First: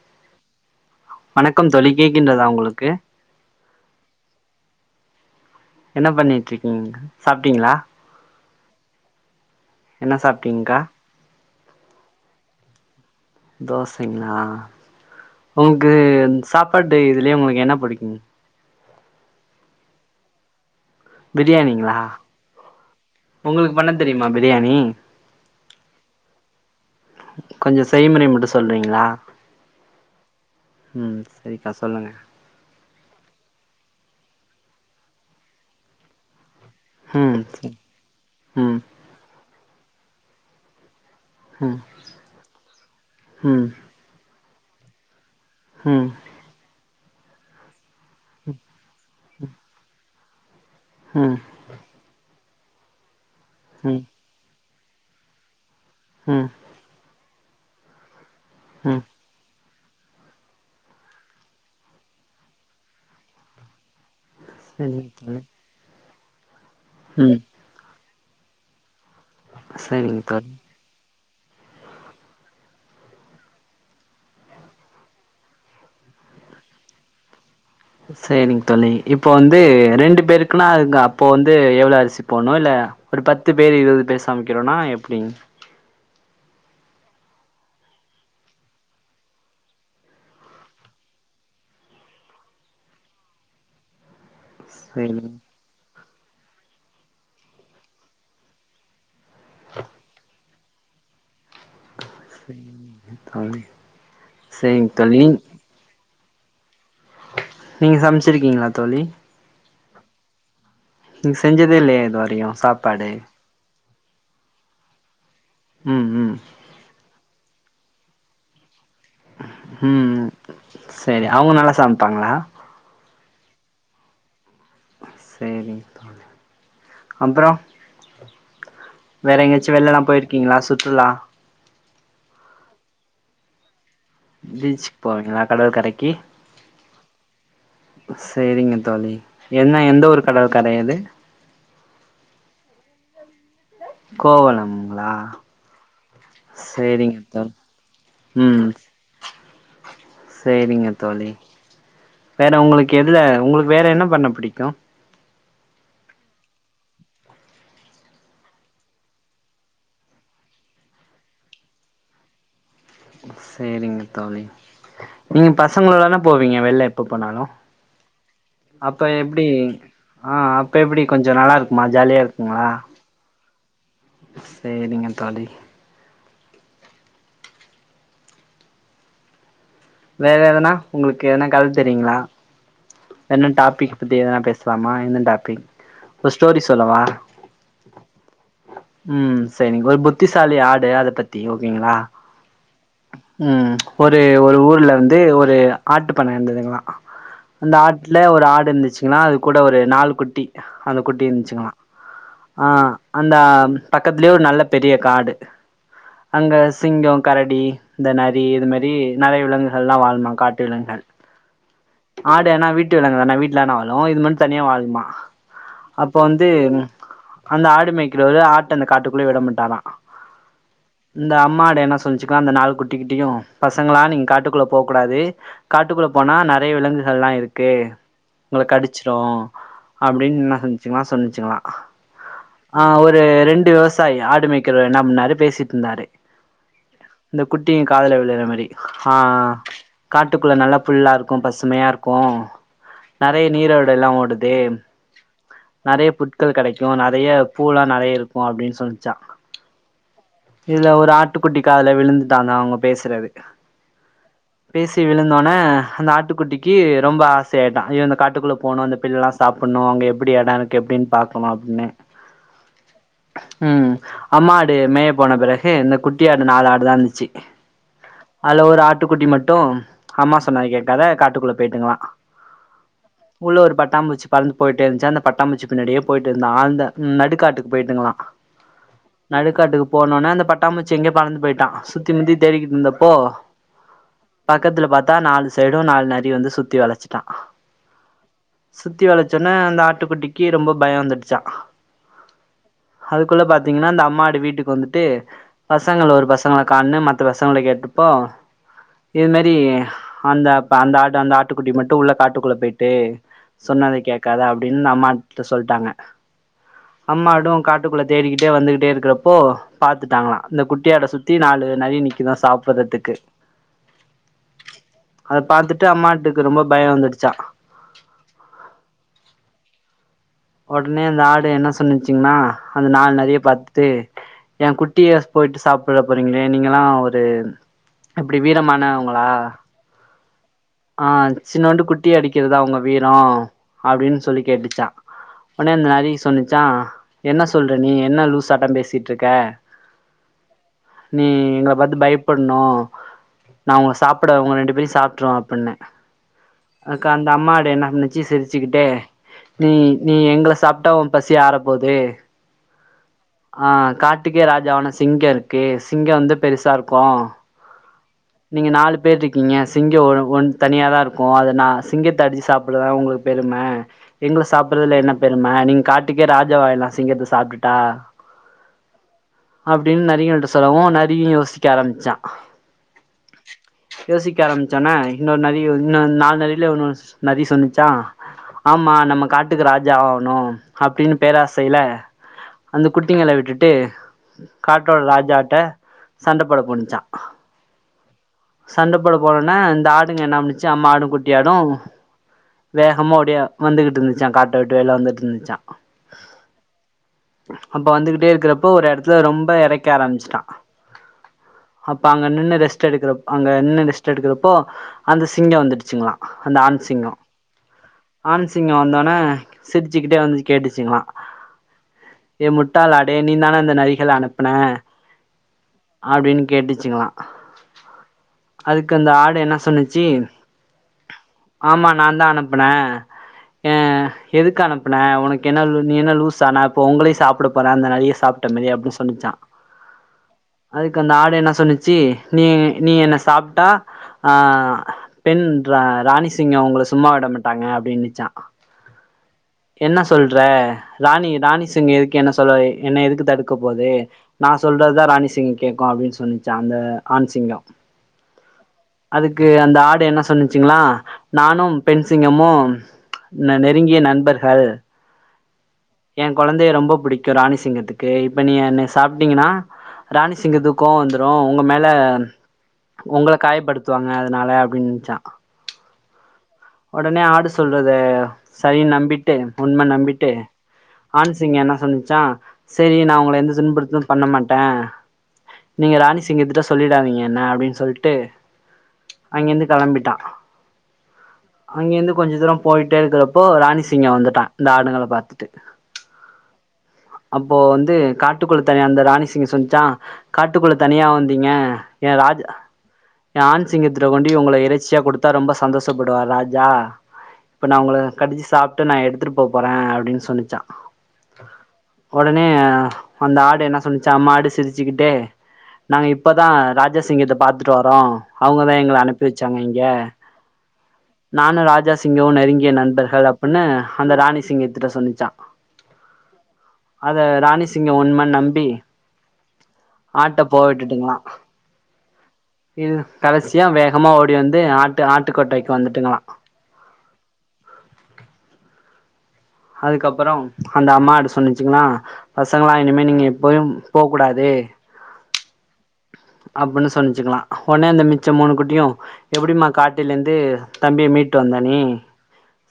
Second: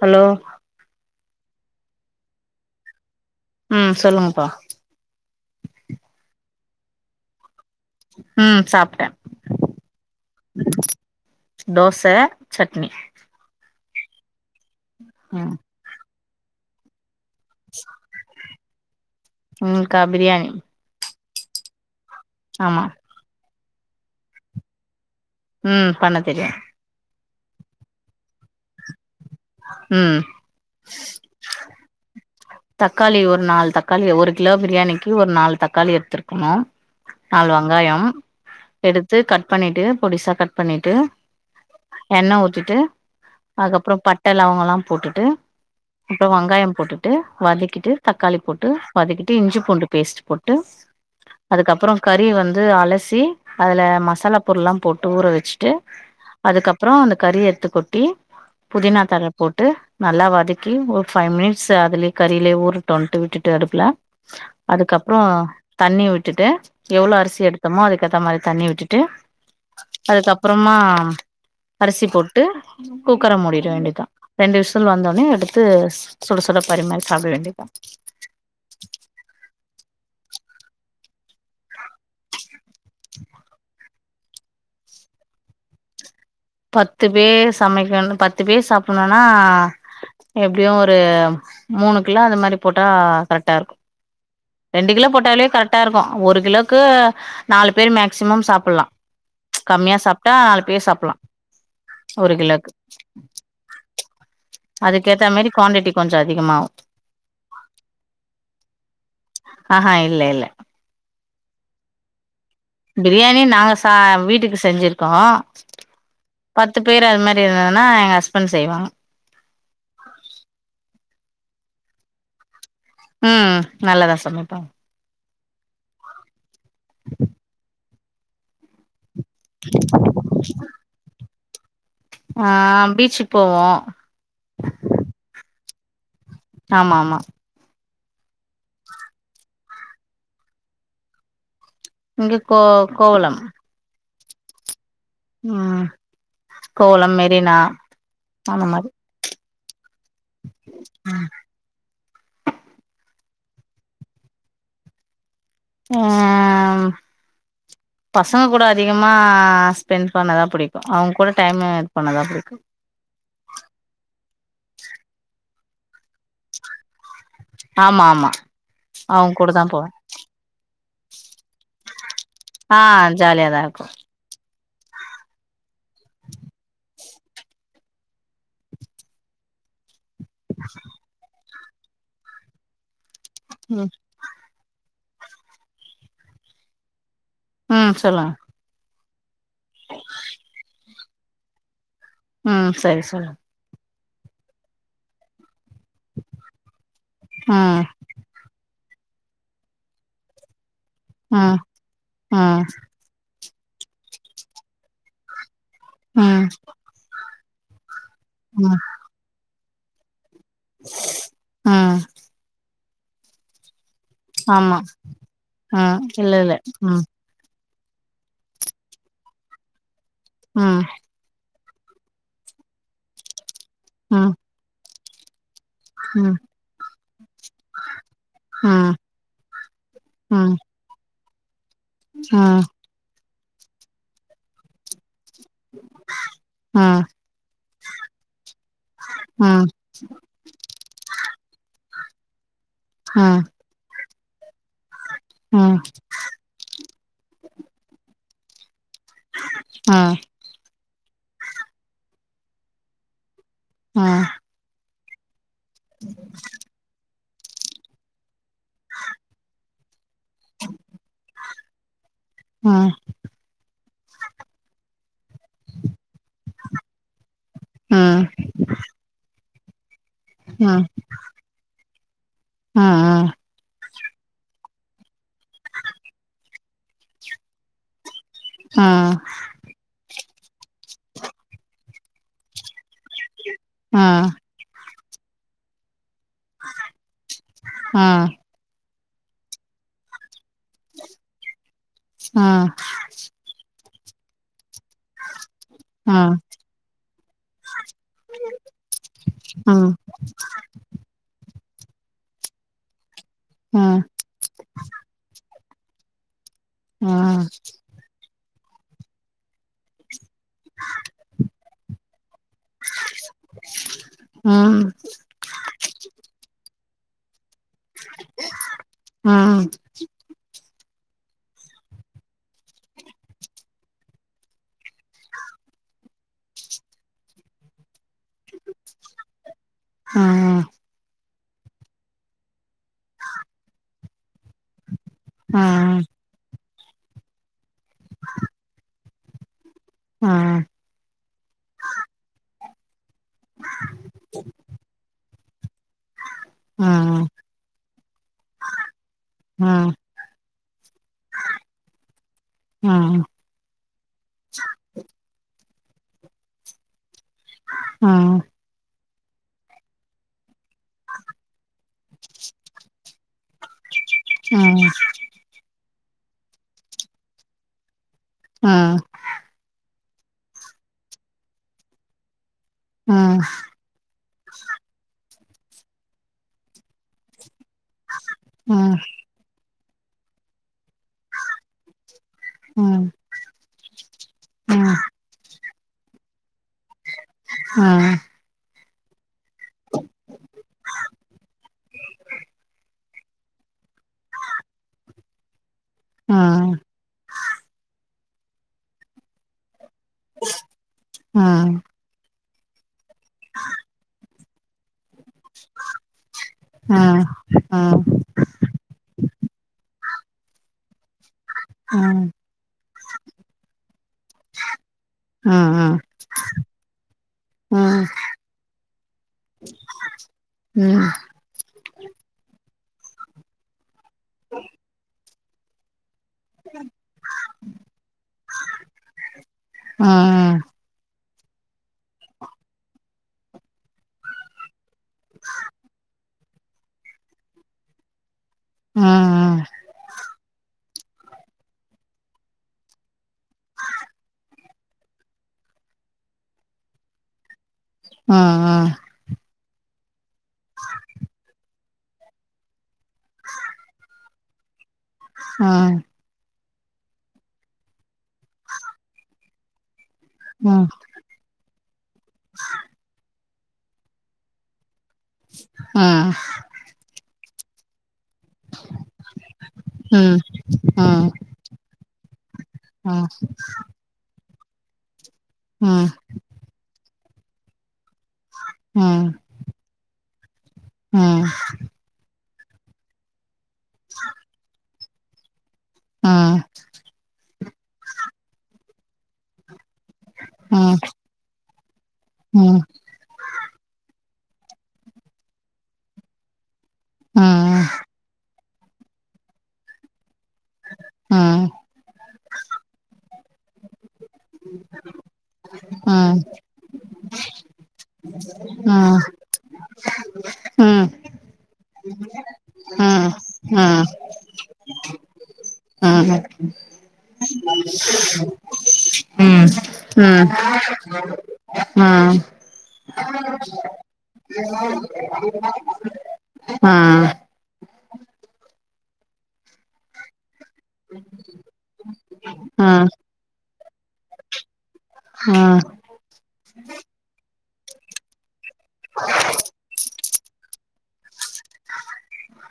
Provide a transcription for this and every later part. hello வணக்கம் தோழி கேக்கின்றதா உங்களுக்கு ம் சொல்லுங்கப்பா என்ன பண்ணிட்டுருக்கீங்க சாப்ட்டீங்ளா ம் சாப்பட்ட என்ன சாப்ட்டீங்க்கா தோச சட்னி தோசைங்களா ம் உங்க்கு ந் சாப்பாடு இதுலே உங்களுக்கு என்ன பிடிக்குங் ம் க்கா பிரியாணி பிரியாணிங்களா ஆம்மா உங்களுக் பண்ணதெரியுமா பிரியாணி ம் பண்ணதெரியு கொஞ்ச செய்முறை மட்டு சொல்றீங்களா ம் ம் சரிக்கா சொல்லுங்க தக்காளி ஒர் நால் தக்காளி ஒரு கிலோ பிரியாணிக்கு ஒரு நால் தக்காளி எடுத்துர்க்குணு ம் நாலு சரி வெங்காயம் ம் எடுத்து கட் பண்ணிட்டு பொடிசா கட் பண்ணிட்டு ம் எண்ண ஊத்திட்டு ம் அதுக்கப்ற பட்ட லவங்கல்லா போட்டுட்டு ம் அப்பற வெங்காயம் போட்டுட்டு வதக்கிட்டு தக்காளி போட்டு வதக்கிட்டு இஞ்சிபூண்டு பேஸ்ட்டு போட்டு ம் அதுக்கப்பற கறி வந்து அலசி அதுல ம் மசாலா பொருல்லாபோட்டு ஊறவச்ட்டு ம் அதுக்கப்ற அந்த கறி எத்துகொட்டி புதினா ம் தழப் போட்டு நல்லாவதக்கி ஒரு ஃபைவ்மினிட்ஸ் அதுலே கறிலயே ஊருட்டோன்ட்டு விட்டுட்டு அடுப்புல சரிங்க அதுக்கப்றோ தோழி தண்ணி விட்டுட்டு எவ்ளோ ம் அரிசி எடுத்தமோ அதுக்க ஏத்த மாரி தண்ணி விட்டுட்டு சரிங்க தோழி அதுக்கப்றமா அரிசி போட்டு குக்கர மூடிட வேண்டியதா ரெண்டு விஷில் வந்தோட்னே எடுத்து சுட சுட பரிமாறி சாப்ட வேண்டியதா சரிங்க தோழி இப்போ வந்து ரெண்டு பேருக்குன்னா அதுங்க அப்போ வந்து எவ்ளோ அரிசி போட்ணு இல்ல ஒரு பத்து பேர் இருவது பேர் சமைக்கிறோனா எப்டிங் பத்து பேர் சமைக்கணு பத்து பேர் சாப்புட்ணுனா எப்டியு ஒரு மூணு கிலோ அது மாரி போட்டா கரெக்டா இருக்கு ரெண்டு கிலோ சேரிங்க போட்டாலேயே கரெக்டா இருக்கு ஒரு கிலோக்கு நாலு பேர் மேக்சிமம் சாப்புட்லா கம்மியா சாப்ட்டா நாலு பேர் சாப்புட்லா ஒரு கிலோக்கு தோழி சேரிங்க அதுக்கு தோழி ஏத்த மாரி குவான்டிட்டி கொஞ்ச அதிகமாவு நீங்க சமைச்சிருக்கீங்களா தோழி ஆ ஹா இல்ல இல்ல நீங்க செஞ்சதே இல்லையா இது வரையு சாப் பிரியாணி நாங்க சா வீட்டுக்கு செஞ்சிருக்கோ ம் ம் பத்து பேர் அது மாரி இருந்ததுன்னா எங்க ஹஸ்பண்ட் செய்வாங்க ம் செரி அவுங்க நல்லா சமைப்பாங்ளா ம் ம் நல்லதா சமைப்பாங்க சேரிங்க தோழி அப்றோ வேற எங்கயாச்சு வெளிலெல்லா போயிருக்கீங்களா சுற்றுலா ஆ பீச்சுக் போவோ பீச்சுக் போவீங்களா கடல் கரைக்கி ஆமாம்மா செரிங்க தோழி என்ன எந்த ஊரு கடல் கரை அது இங்க கோ கோவுளம் கோவுலம்ங்களா ம் கோவலம் சேரிங்க தோழி மெரினா அந்த ம் மாரி சேரிங்க தோழி வேற உங்களுக்கு எதுல உங்களுக்கு வேற என்ன பண்ண பிடிக்கு ஏ உஹ [inaudible] பசங்க கூட அதிகமா ஸ்பெண்ட் பண்ணதா புடிக்கு அவுங்க கூட டைமு ஆட் பண்ணதா புடிக்கோ செரிங்க தோழி நீங்க பசங்களோட தான போவீங்க வெள்ல எப்ப போனாலு ஆமா ஆமா அப்ப அவுங் எப்டி கூட தா போவே ஆ அப்ப எப்டி கொஞ்சோ நல்லா இருக்குமா ஜாலியா இருக்குங்களா ஆ ஜாலியா தா இருக்கு சேரிங்க தோழி வேற எதனா உங்களுக்கு எதனா கத தெரியுங்களா என்ன ம் டாபிக் அப்டி எதனா பேசலாமா எந்த டாபிக் ஒரு ஸ்டோரி சொல்லவா ம் சொல்லுங்க ம் செரிங்க ஒரு புத்திசாலி ஆடு அத பத்தி ஓகேங்களா ம் சரி சொல்லுங்க ம் ஒரு ஒரு ஊர்ல வந்து ஒரு ஆட்டு பண்ணை இருந்ததுங்களா இந்த ம் ஆட்டு ல ஒரு ஆடு இருந்துச்சுங்கள்ள அது கூட ஒரு நாலு குட்டி அந்த குட்டி ம் இருந்துச்சுங்கலா ம் ஆ அந்த பக்கத்திலயே ஒரு நல்ல பெரிய காடு ம் அங்க சிங்கோ கரடி இந்த நரி இது ம் மாரி நெறைய விலங்குகள்லா வாழுமாங் காட்டு விலங்குங்கள் ம் ஆடு ஏனா வீட்டு விலங்கு தானே வீட்ல தானே வாழு இது மட் தனியா ஆமா வாழுமா ம் அப்போ இல்ல வந்து இல்ல ம் அந்த ஆடு மேய்க்ரவர் ஆட்ட அந்த காட்டுக்குள்ளேயே விட மாட்டாரா ம் இந்த அம்மா ஆடு என்ன சொல்லிச்சுங்கலா அந்த நாலு குட்டிகிட்டயு பசங்களா நீங்க ம் காட்டுக்குள்ள போ கூடாது காட்டுக்குள்ள ம் போனா நெறைய விலங்குகள்லா இருக்கு உங்கள ம் கடிச்சுறு அப்டின்னு ம் என்ன செஞ்ச்சுகளா சொன்னிச்சுங்களா ம் ஆ ஒரு ரெண்டு விவசாயி ஆடு மேக்கறவர் என்ன பன்னாரு பேசிட்டிருந்தாரு ம் இந்த குட்டிங்க காதுல விழுற மாரி ஆ ம் ம் காட்டுக்குள்ள நல்ல புல்லா இருக்கு பசுமையா இருக்கு ம் நெறைய நீரொடையெல்லா ஓடுது ம் நெறைய புட்கள் கெடைக்கு நெறைய பூலா நெறைய இருக்கு அப்டின்னு சொன்னிச்சா ஆ இதுல ஒரு ஆட்டுக்குட்டி காதுல விழுந்துதாங்க அவுங்க பேசுறது ம் பேசி விழுந்தோனே அந்த ஆட்டுக்குட்டிக்கு ரொம்ப ஆ சையாட்ட ஐயோ அந்த காட்டுக்குள்ள போணு அந்தபில்லா சாப்டணு அங்க எப்டி இடம் இருக்குன்னு பாக்கனோ அப்டின்னு அ [inaudible] ம் ம் அம்மா ஆடு மேய போன பிறகு இந்த குட்டி ஆடு நாலு ஆடு தா இந்துச்சு அதுல ஒரு ஆட்டுக்குட்டி மட்டு அம்மா சொன்னத ம் ம் கேட்காத காட்டுக்குள்ள போயிட்டுநுக்குற ம் ம் ம் ம் ம் ம் ம் ம் உள்ள ஒரு பட்டாம்புச்சி பறந்து போயிட்டே இருந்துச்சா அந்த பட்டாம்பூச்சி பின்னாடியே போயிட்டு இருந்தா அந்த நடுக்காட்டுக்கு போயிட்டுங்களா ம் நடுக்காட்டுக்கு போனோனே அந்த பட்டாம்பூச்சு எங்கயயோ பறந்து போயிட்டா சுத்தி முத்தி தேடிக்கிட்டு இருந்தப்போ ஆ பக்கத்துல பாத்தா நாலு சைடு நாலு நரி வந்து சுத்தி வளச்சுட்டா சுத்தி வளச்சோன அந்த ஆட்டு குட்டிக்கு ரொம்ப பயம் வந்துடுச்சா ஆ அதுக்குள்ள பாத்தீங்கன்னா அந்த அம்மா ஆடு வீட்டுக்கு வந்துட்டு பசங்கள ஒரு பசங்கள காணோன் மத்த பசங்கள கேட்டுப்போ இது மாரி ம் அந்த அப் அந்த ஆட்டு அந்த ஆட்டுக்குட்டி மட்டு உள்ள காட்டுக்குள்ள போய்ட்டு சொன்னத கேட்காத அப்டின்னு அம்மாட்ட சொல்ட்டாங்க அம்மாடும் காட்டுக்குள்ள தேடிக்கிட்டே வந்துகிட்டே இருக்கிறப்போ பாத்துட்டாங்களா அந்த குட்டியாட சுத்தி நாலு நரி நிக்குதா சாப்படுறதுக்கு ம் அத பாத்துட்டு அம்மா ஆட்டுக்கு ரொம்ப பயம் வந்துடுச்சா ம் ஒடனே அந்த ஆடு என்ன சொன்னுச்சிங்கன்னா அந்த நாலு நரிய பாத்துட்டு என் குட்டிய போயிட்டு சாப்ட போறீங்களே நீங்கல்லா ஒரு அப்டி வீரமானவுங்களா ஆ சின்னோண்டு குட்டி அடிக்குறதா உங்க வீரோ அப்டின் சொல்லி கேட்டுச்சா ஒடனே அந்த நரி சொன்னுச்சா என்ன சொல்ற நீ என்ன லூசாட்ட பேசிட்டு இருக்க ஆ நீ எங்கள பாத்து பயப்படுனு நா உங்க சாப்ட உங்க ரெண்டு பேரையு சாப்ருவேன் அப்டின்னு ம் அதுக்கு ம் அந்த அம்மாடு என்ன சொன்னுச்சு சிரிச்சுக்கிட்டே நீ ம் நீ எங்கள சாப்ட்டா ஒ பசி ஆறப் போது ஆ ஆ ஆ காட்டுக்கே ராஜா ஒன்னு சிங்க இருக்கு சிங்க வந்து பெருசா இருக்கு உம் நீங்க நாலு பேர் இருக்கீங்க சிங்க ஒ ஒன் தனியாக தா இருக்கு அத நா சி சிங்கத்த அடிச்சு சாப்ட்றது தான ஒங்களுக்கு பெரும எங்கள ஆ சாப்பிடறதுல என் என்ன பெரும நீங்க காட்டுக்கே ராஜாவாயிரலா சிங்கத்த சாப்டுட்டா உம் அப்டின் நரிங்கள்கிட்ட சொல்லவு நரியு யோசிக்க ஆரம்பிச்சா உம் யோசிக்க ஆரம்பிச்சோனே இன்னொரு நரி வந் இன்னொ நாலு நரியில ஒன் நரி சொன்னுச்சா ஆ ஆமா ஆ நம்ம காட்டுக்கு ராஜா ஆகனு அப்டின் பேராசைய்ல அந்த ஆ குட்டிங்கள விட்டுட்டு காட்டோட ஆ ராஜாட்ட சண்ட போட போனுச்சா உம் சண்ட போட போனோன இந்த ஆடுங்க என்ன பன்னுச்சா அம்மா ஆடு குட்டி ஆடு வேகமா ஓடிய வந்துகிட்டு இருந்துச்சா காட்ட விட்டு வெளிய வந்துட்டு இருந்துச்சா அப்ப வந்துகிட்டே இருக்குறப்ப ஒரு எடத்துல ரொம்ப எறைக்க ஆரம்பிச்சு உஸ் உம் அப்ப அங்க நின்னு ரெஸ்ட் எடுக்கிறப் அங்க நின்னு ரெஸ்ட் எடுக்கிறப்போ அந்த சிங்க வந்துடுச்சுங்ளா அந்த ஆண் ஆ ஆ ஆ சிங்கோ ஆ ஆ ஆண் சிங்கோ வந்தோன சிரிச்சுக்கிட்டே வந்து கேட்டுச்சுங்ளா ஏ முட்டாள் ஆடே நீ தான அந்த நரிகள அனுப்புன உம் உம் அப்டின் கேட்டுச்சுங்ளா உம் அதுக்கு அந்த ஆடு என்ன சொன்னுச்சு ஆமா நா தா அனுப்புனே ஆ எதுக்கு அனுப்புன ஒனக்கு என்ன நீ என்ன லூஸ் சனா இப்போ ஒங்களையு சாப்ட போறே அந்த நரிய சாப்ட்ட மாரி அப்டின் சொன்னுச்சா அதுக்கு அந்த ஆடு என்ன சொன்னுச்சு நீ நீ என்ன சாப்ட்டா ஆ பெண் ராணிசிங்கொ ஒங்கள சும்மா விட மாட்டாங்க அப்டின்னுச்சா உம் என்ன சொல்ற ராணி ராணிசிங்க எதுக்கு என்ன சொல்ல என்ன எதுக்கு தடுக்க போது நா சொல்றததா ராணிசிங் கேட்கு அப்டின் சொன்னுச்சா அந்த ஆண்சிங்கோ ம் ம் அதுக்கு அந்த ஆடு என்ன சொன்னுச்சுங்ளா நானு பெண் சிங்கமு நெருங்கிய நண்பர்கள் உம் எ கொழந்தைய ரொம்ப புடிக்கு ராணி சிங்கத்துக்கு இப்ப நீ என்ன சாப்ட்டீங்னா ராணி சிங்கத்துக்கு ம் கோவ வந்துரு ஒங்க மேல ஒங்கள காயப்படுத்துவாங்க அதனால அப்டின்னுச்சா உம் ஒடனே ஆடு சொல்றத சரின்னு நம்பிட்டு உண்மனு நம்பிட்டு ஆண்சிங்கோ என்ன சொன்னுச்சா சேரி நா உங்கள எந்த துன்புறுத்து பண்ண மாட்டே ஆ ஆ நீங்க ராணி சிங்கத்துட்ட சொல்லிடாதீங்க ன்ன அப்டின் சொல்ட்டு ம் அங்க இருந்து கெளம்பிட்டான் ம் இங்க இருந்து கொஞ்சோ தூரோ போய்ட்டே இருக்கிறப்போ ராணி சிங்கோ வந்துட்டா இந்த ஆடுங்கள பாத்துட்டு ஆ ஆ ம் ஆ ஆ ஆ ஆ ஆ ஆ ஆ அப்போ வந்து காட்டுக்குள்ள தனியா இருந்த ராணி சிங்கோ சொன்ச்சா காட்டுக்குள்ள தனியா வந்தீங்க என் ராஜ் ம் ஏன் ஆண் சிங்கத்துட்ட கொண்டி உங்கள இறைச்சியா கொடுத்தா ரொம்ப சந்தோஷப்படுவார் ராஜா ஆ இப்ப நா உங்கள கடிச்சு சாப்ட்டு நா எடுத்துட்டு போ போறே அப்டினு சொன்னுச்சா ம் ஒடனே அந்த ஆடு என்ன சொன்னுச்சா மாடு சிரிச்சிக்கிட்டே நாங்க ஆ ஆ ம் ஆ ஆ ஆ ம் இப்பதா ராஜா சிங்கத்த பாத்துட்டு வரோ அவுங்கதா எங்கள அனுப்பி வச்சாங்க இங்க ம் நானு ராஜாசிங்கவு நெருங்கிய நண்பர்கள் அப்டினு அந்த ராணி சிங்கத்துட்ட சொன்னுச்சா ம் ராணி சிங்க உண்மன் நம்பி ம் ம் ஆட்ட ம் போ ம் இதுதா கடைசியா வேகமா ஓடி வந்து ஆட்டு ஆட்டுக்கொட்டாய்க்கு வந்துட்டுங்களா ம் அதுக்கப்பறொ அந்த அம்மாடு சொன்னுச்சுங்களா பசங்களா ஆ ஆ இனிமே நீங்க போயு போ கூடாது ஆ அப்டின்னு சொன்னுச்களா ஒடனே அந்த மிச்ச மூணு குட்டியு எப்டிமா காட்டுலே இருந்து தம்பிய மீட்டு வந்தனே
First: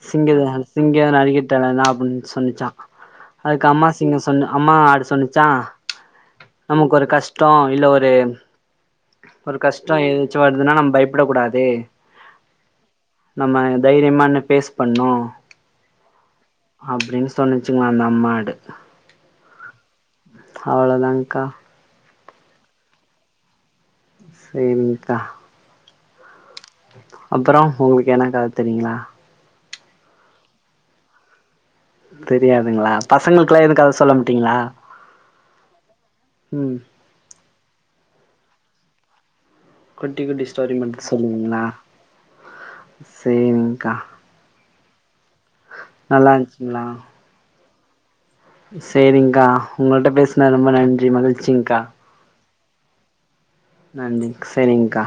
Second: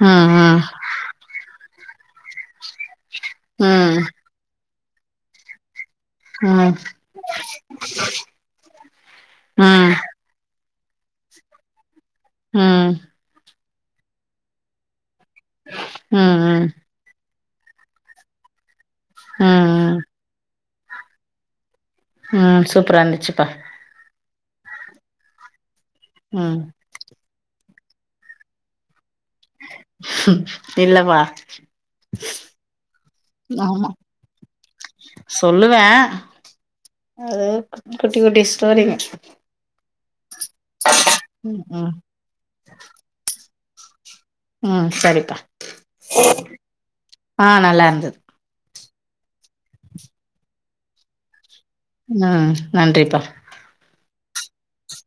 ம் சிங்கிளுதான ம் சிங்கோ நரி கிட்டலனா அப்டின் சொன்னுச்சா அதுக்கு அம்மா ம் சிங்கம் சொன்னு அம்மா ஆடு சொன்னுச்சா ம் நமக்கு ஒரு கஷ்டோ இல்ல ஒரு ஒரு கஷ்டோ ம் எதுனுச்சு வருதுனா நம்ப பயப்பட கூடாது ம் நம்ம தைரியமா நின்னு பேஸ் பண்ணோ ம் ம் அப்டின் சொன்னுச்சுங்ளா அந்த மாடு ம் ம் அவ்ளதாங்கா ம் சூப்பரா இருந்துச்சுப்பா சேரிங்கா ம் அப்றோ உங்களுக்கு என்னா கத தெரியுங்களா இல்ல பா தெரியாதுங்களா பசங்களுக்கல்லா எது கத சொல்ல மாட்டீங்களா சொல்லுவேன் ம் அது குட்டி குட்டி ஸ்டோரிங்க குட்டி குட்டி ஸ்டோரி மட்டு சொல்லுவீங்களா ம் ம் சேரிங்கா ம் சரிப்பா இருந்துச்சுங்களா ஆ நல்லா இருந்தது சேரிங்கா உங்கள்ட்ட பேசுனது ரொம்ப நன்றி மகிழ்ச்சிங்கா ஆ நன்றிப்பா நன்றி செரிங்கா